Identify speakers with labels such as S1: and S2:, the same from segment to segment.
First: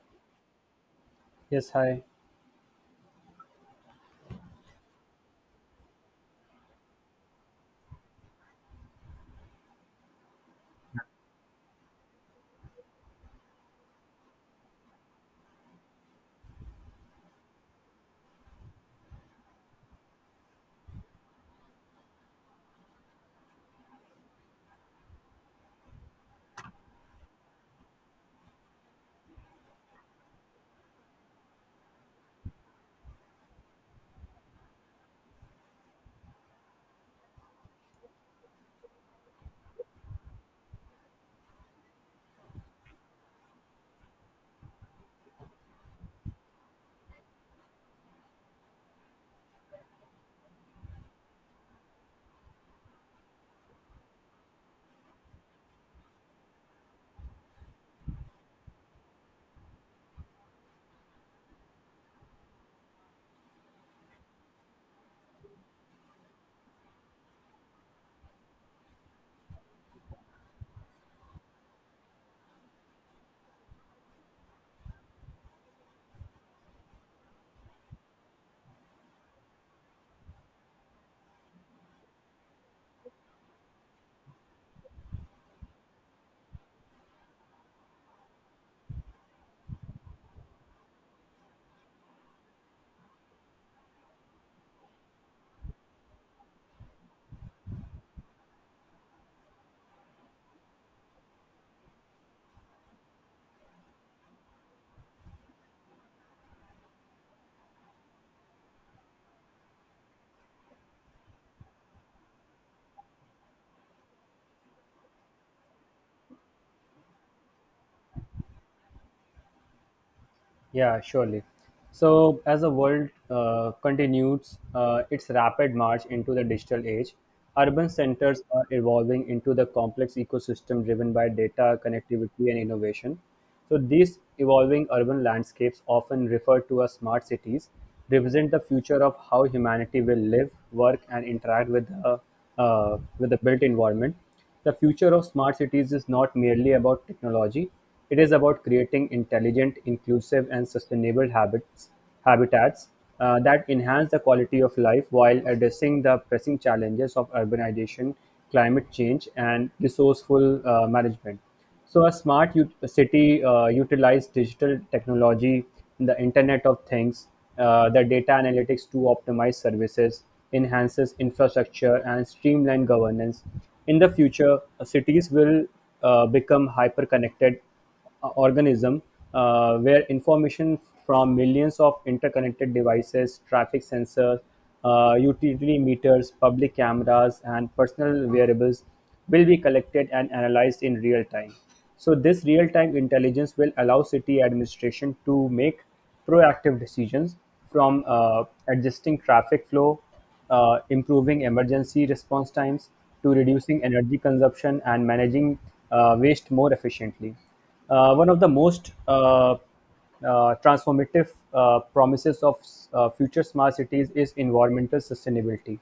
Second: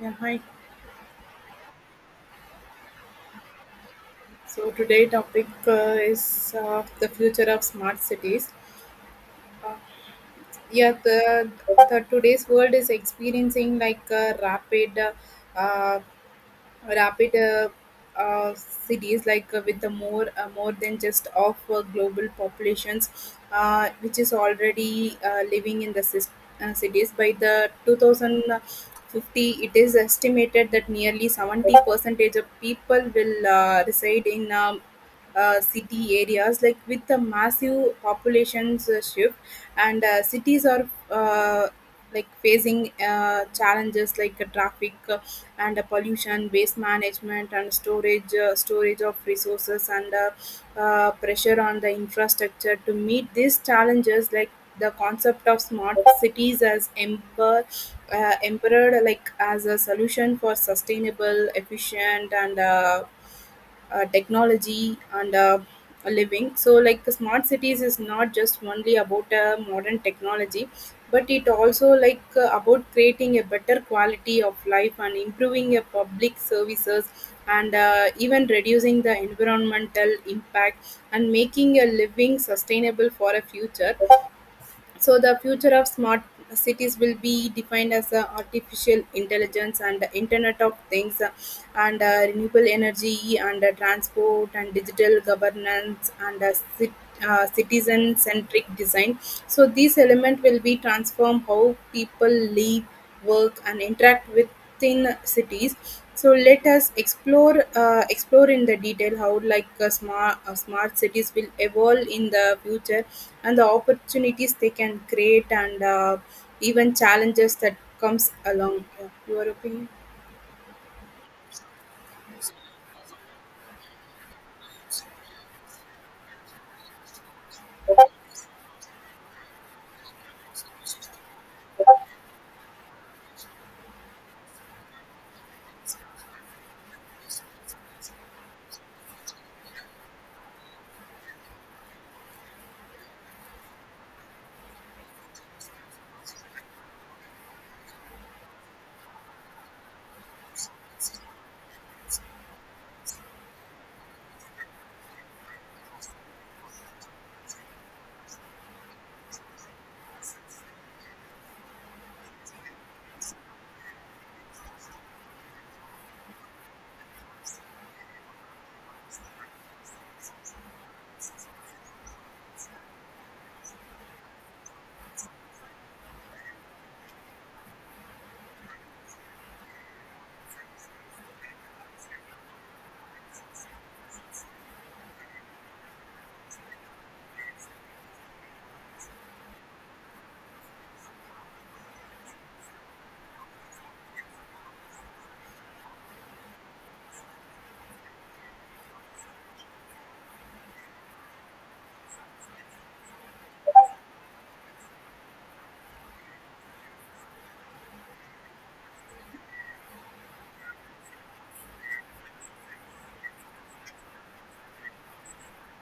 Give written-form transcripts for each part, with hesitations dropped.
S1: Yeah, hi.
S2: Yes, hi.
S1: So today topic is the future of smart cities. Uh, yeah, the today's world is experiencing like a rapid uh, rapid cities like with the more more than just of global populations which is already living in the cities by the 2050 it is estimated that nearly 70 percentage of people will reside in city areas like with the massive populations shift and cities are like facing challenges like traffic and pollution, waste management, and storage storage of resources, and pressure on the infrastructure to meet these challenges, like the concept of smart cities as emperor, emperor like as a solution for sustainable, efficient, and technology and a living so like the smart cities is not just only about modern technology but it also like about creating a better quality of life and improving a public services and even reducing the environmental impact and making a living sustainable for a future so the future of smart cities will be defined as artificial intelligence and the Internet of Things and renewable energy and transport and digital governance and cit- citizen-centric design. So these elements will be transform how people live work, and interact within cities. So let us explore explore in the detail how like smart smart cities will evolve in the future, and the opportunities they can create, and even challenges that comes along. Yeah, your opinion?
S2: Yeah, surely. So, as the world continues its rapid march into the digital age, urban centers are evolving into the complex ecosystem driven by data, connectivity, and innovation. So, these evolving urban landscapes, often referred to as smart cities, represent the future of how humanity will live, work, and interact with the built environment. The future of smart cities is not merely about technology, it is about creating intelligent, inclusive, and sustainable habitats that enhance the quality of life while addressing the pressing challenges of urbanization, climate change, and resourceful management. So a city utilizes digital technology, the Internet of Things, the data analytics to optimize services, enhances infrastructure, and streamline governance. In the future, cities will become hyper-connected, organism where information from millions of interconnected devices, traffic sensors, utility meters, public cameras, and personal wearables will be collected and analyzed in real time. So, this real time intelligence will allow city administration to make proactive decisions from adjusting traffic flow, improving emergency response times to reducing energy consumption and managing waste more efficiently. One of the most transformative promises of future smart cities is environmental sustainability.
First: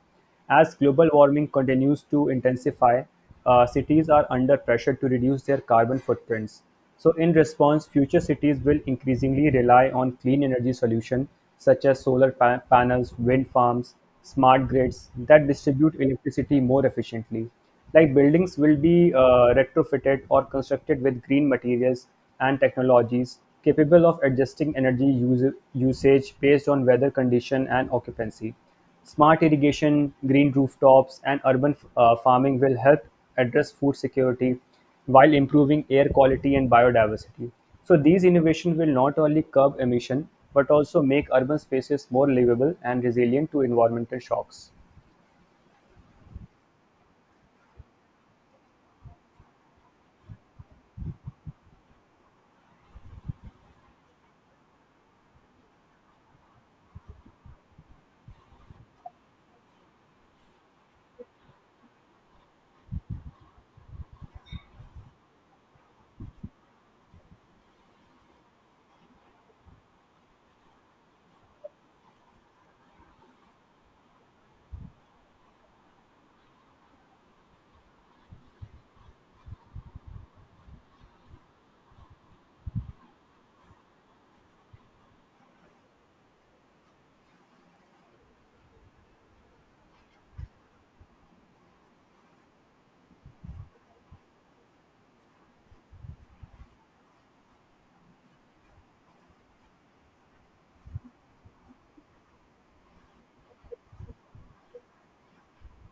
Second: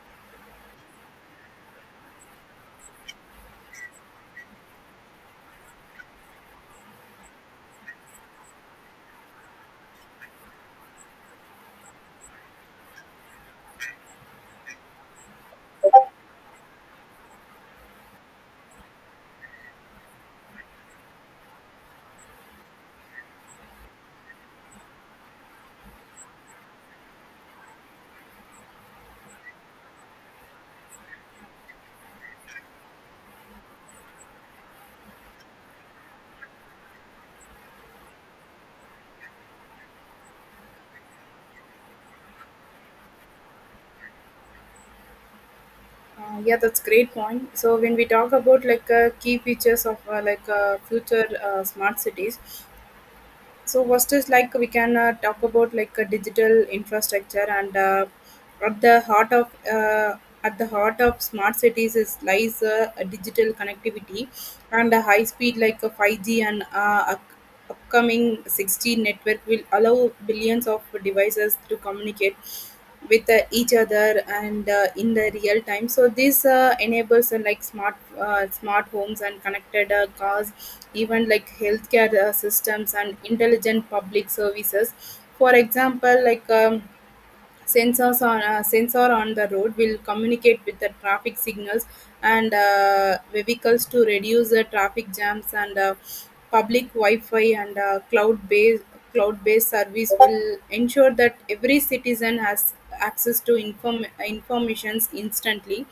S2: As global warming continues to intensify, cities are under pressure to reduce their carbon footprints. So, in response, future cities will increasingly rely on clean energy solutions such as panels, wind farms, smart grids that distribute electricity more efficiently. Like buildings will be retrofitted or constructed with green materials and technologies capable of adjusting usage based on weather condition and occupancy. Smart irrigation, green rooftops, and urban farming will help address food security while improving air quality and biodiversity. So these innovations will not only curb emission but also make urban spaces more livable and resilient to environmental shocks.
S1: Yeah, that's great point. So when we talk about like key features of like future smart cities, so first is like we can talk about like a digital infrastructure and at the heart of uh, at the heart of smart cities is lies a digital connectivity and a high speed like a 5G and upcoming 6G network will allow billions of devices to communicate with each other and in the real time so this enables like smart smart homes and connected cars even like healthcare systems and intelligent public services for example like sensor on the road will communicate with the traffic signals and vehicles to reduce the traffic jams and public wi-fi and cloud-based service will ensure that every citizen has access to informations instantly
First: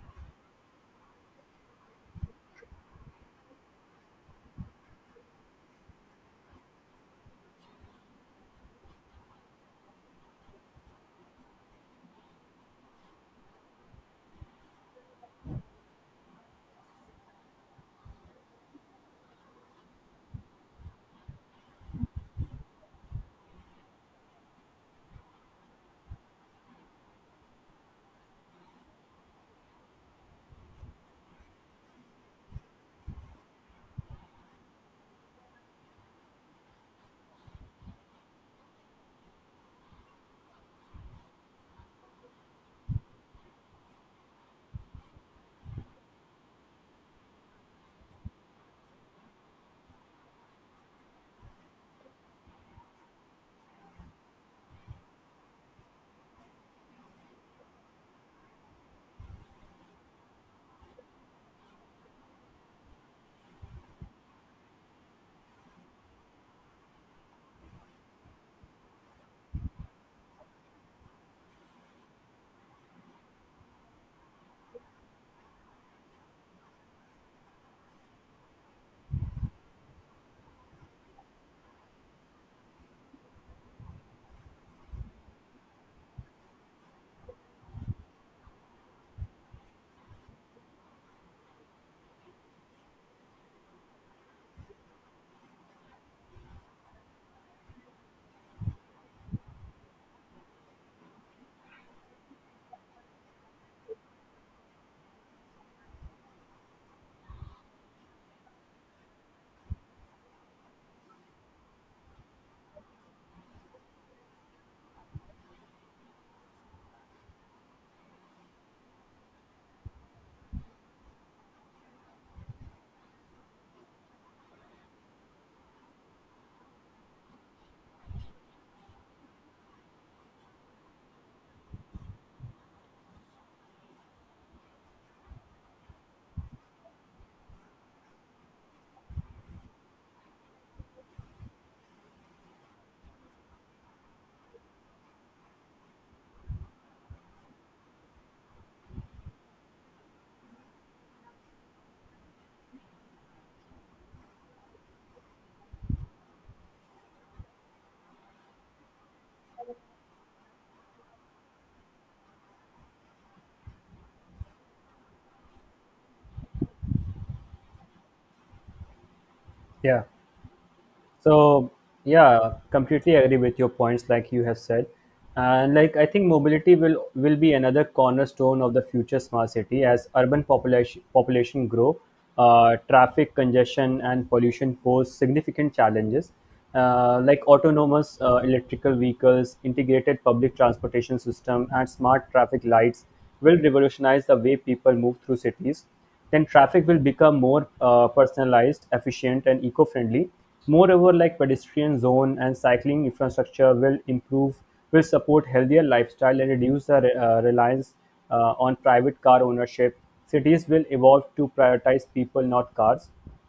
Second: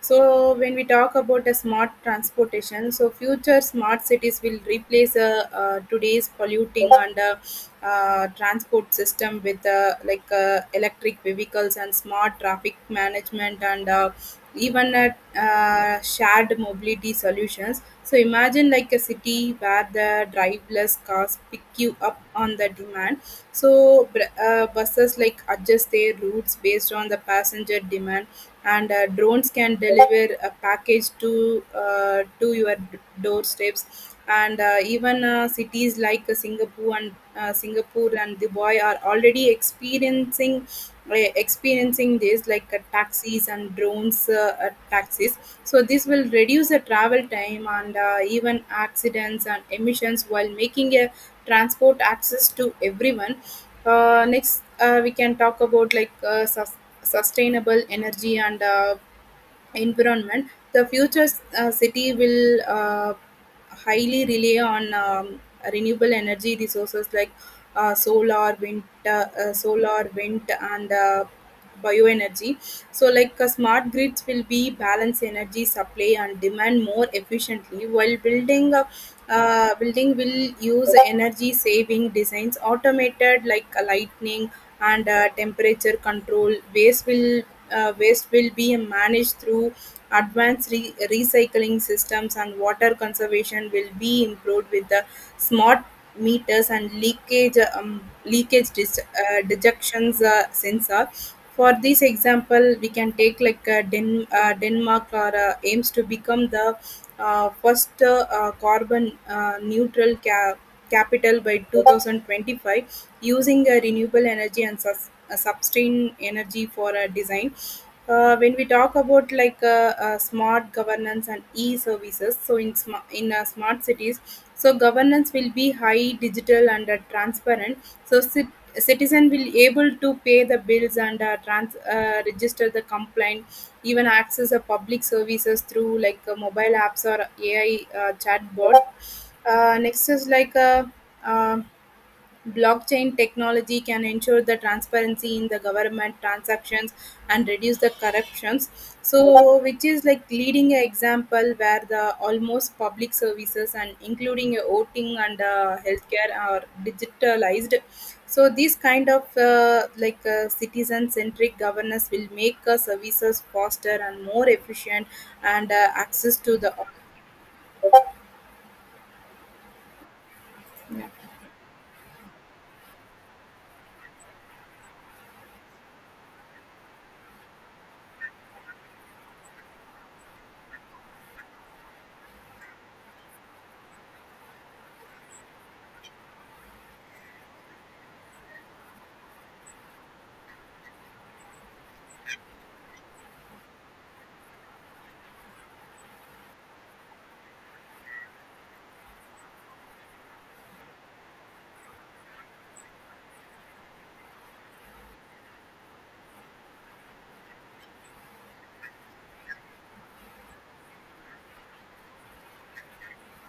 S1: so when we talk about a smart transportation, so future smart cities will replace today's polluting and transport system with like electric vehicles and smart traffic management and even shared mobility solutions. So imagine like a city where the driverless cars pick you up on the demand. So buses like adjust their routes based on the passenger demand and drones can deliver a package to your doorsteps and even cities like Singapore and Dubai are already experiencing uh, experiencing this like taxis and drones taxis so this will reduce the travel time and even accidents and emissions while making a transport access to everyone. Next, we can talk about like sustainable energy and environment, the future city will highly rely on renewable energy resources like solar, wind, and bioenergy. So, like smart grids will be balance energy supply and demand more efficiently, while building building will use energy saving designs automated like lighting and temperature control waste will be managed through advanced recycling systems and water conservation will be improved with the smart meters and leakage leakage dejections sensor. For this example, we can take like Denmark or aims to become the first carbon neutral capital by 2025 using renewable energy and sustain energy for design. When we talk about like smart governance and e-services so in smart cities so governance will be high digital and transparent so citizen will able to pay the bills and register the complaint even access the public services through like mobile apps or AI chatbot. Uh, next is like uh, um Blockchain technology can ensure the transparency in the government transactions and reduce the corruptions. So, which is like leading an example where the almost public services and including a voting and healthcare are digitalized. So, this kind of like citizen-centric governance will make services faster and more efficient and access to the
S2: Yeah. So yeah, completely agree with your points, like you have said, and like I think mobility will be another cornerstone of the future smart city as urban population grow, traffic congestion and pollution pose significant challenges. Like autonomous electrical vehicles, integrated public transportation system, and smart traffic lights will revolutionize the way people move through cities, then traffic will become more personalized, efficient, and eco-friendly. Moreover, like pedestrian zone and cycling infrastructure will improve, will support healthier lifestyle and reduce the reliance on private car ownership. Cities will evolve to prioritize people, not cars.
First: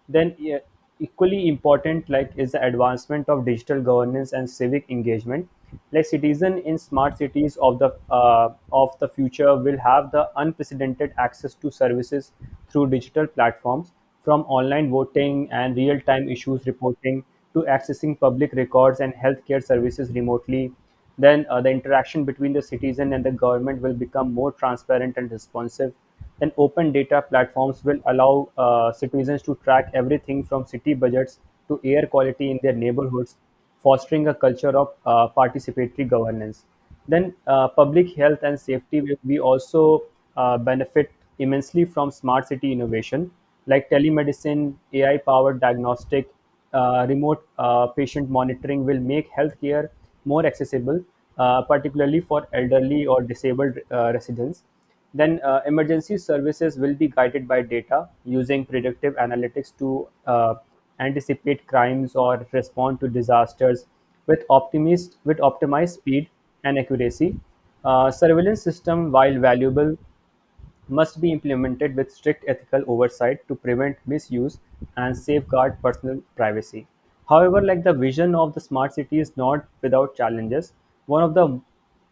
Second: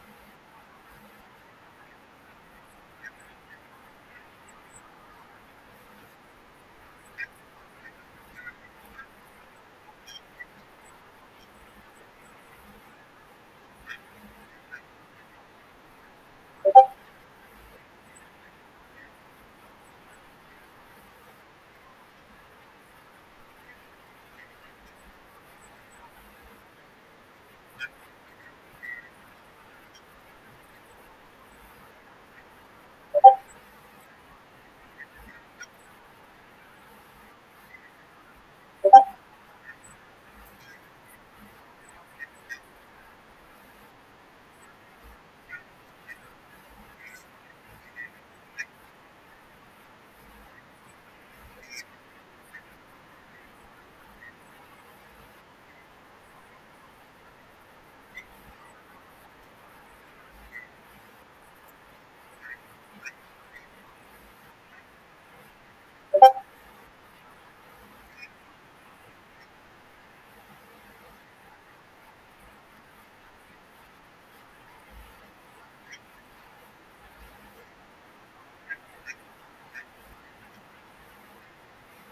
S2: Then, equally important, like is the advancement of digital governance and civic engagement. Like citizen in smart cities of the future will have the unprecedented access to services through digital platforms, from online voting and real-time issues reporting to accessing public records and healthcare services remotely. Then the interaction between the citizen and the government will become more transparent and responsive. Then open data platforms will allow citizens to track everything from city budgets to air quality in their neighborhoods, fostering a culture of participatory governance. Then public health and safety will we also benefit immensely from smart city innovation like telemedicine, AI powered diagnostic, remote patient monitoring will make healthcare more accessible, particularly for elderly or disabled residents. Then, emergency services will be guided by data using predictive analytics to anticipate crimes or respond to disasters with optimist with optimized speed and accuracy. Surveillance system, while valuable, must be implemented with strict ethical oversight to prevent misuse and safeguard personal privacy. However, like the vision of the smart city is not without challenges. One of the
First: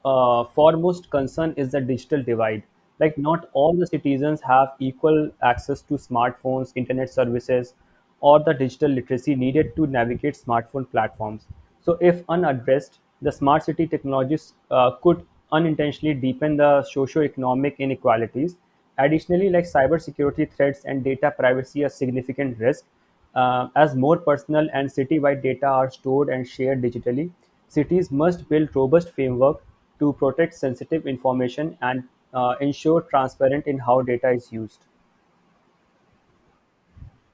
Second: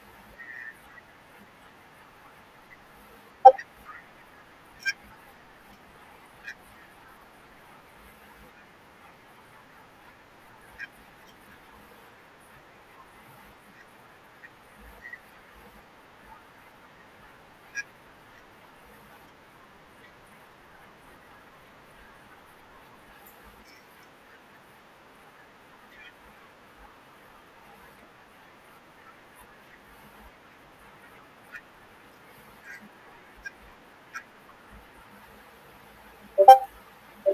S2: foremost concern is the digital divide. Like not all the citizens have equal access to smartphones, internet services, or the digital literacy needed to navigate smartphone platforms. So, if unaddressed, the smart city technologies could unintentionally deepen the socio-economic inequalities. Additionally, like cybersecurity threats and data privacy are significant risks. As more personal and city-wide data are stored and shared digitally, cities must build robust framework to protect sensitive information and ensure transparent in how data is used.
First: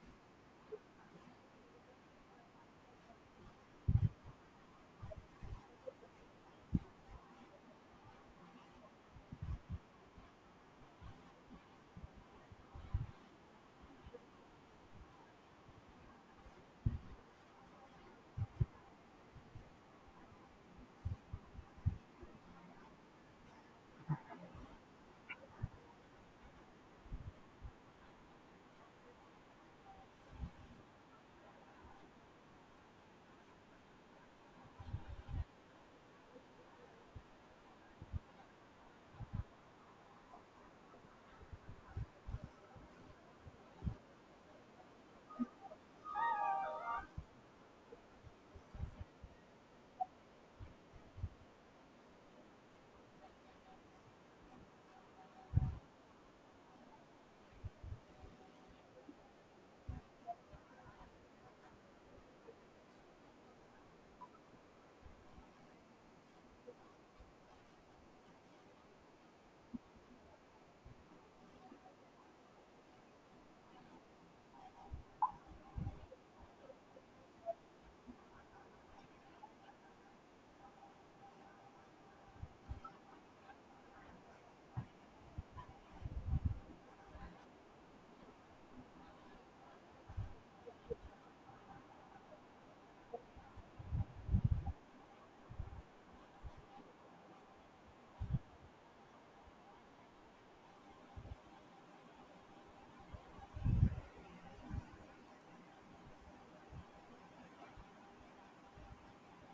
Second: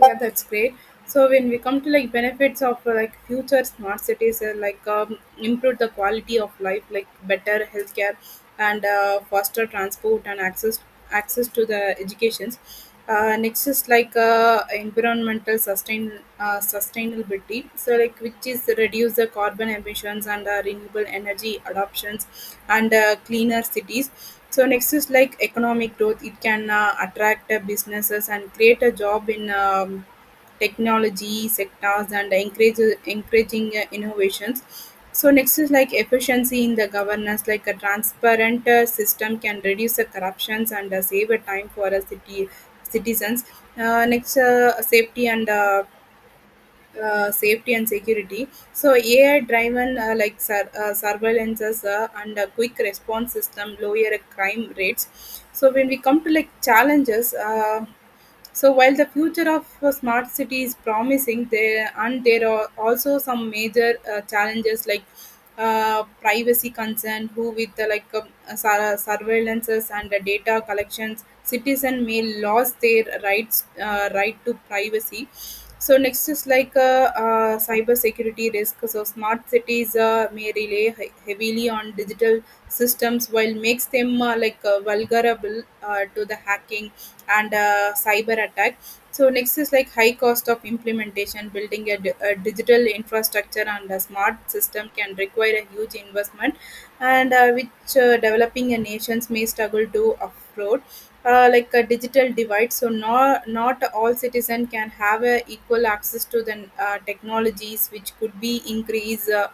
S1: yeah that's great so when we come to like benefits of like future smart cities like improve the quality of life like better healthcare and faster transport and access to the educations. Uh, next is like uh, environmental sustainability so like which is reduce the carbon emissions and renewable energy adoptions and cleaner cities so next is like economic growth. It can attract businesses and create a job in technology sectors and encourage encouraging innovations. So next is like efficiency in the governance. Like a transparent system can reduce the corruptions and save a time for a city citizens. Next, Safety and safety and security. So AI-driven like surveillances and a quick response system lower crime rates. So when we come to like challenges, so while the future of a smart city is promising, there are also some major challenges like privacy concern who with the like surveillances and the data collections citizen may lose their right to privacy so next is like cyber security risk so smart cities may rely heavily on digital systems while makes them like vulnerable to the hacking and cyber attack so next is like high cost of implementation. Building a digital infrastructure and a smart system can require a huge investment, and which developing nations may struggle to afford. Like a digital divide, so not all citizen can have a equal access to the technologies, which could be increase.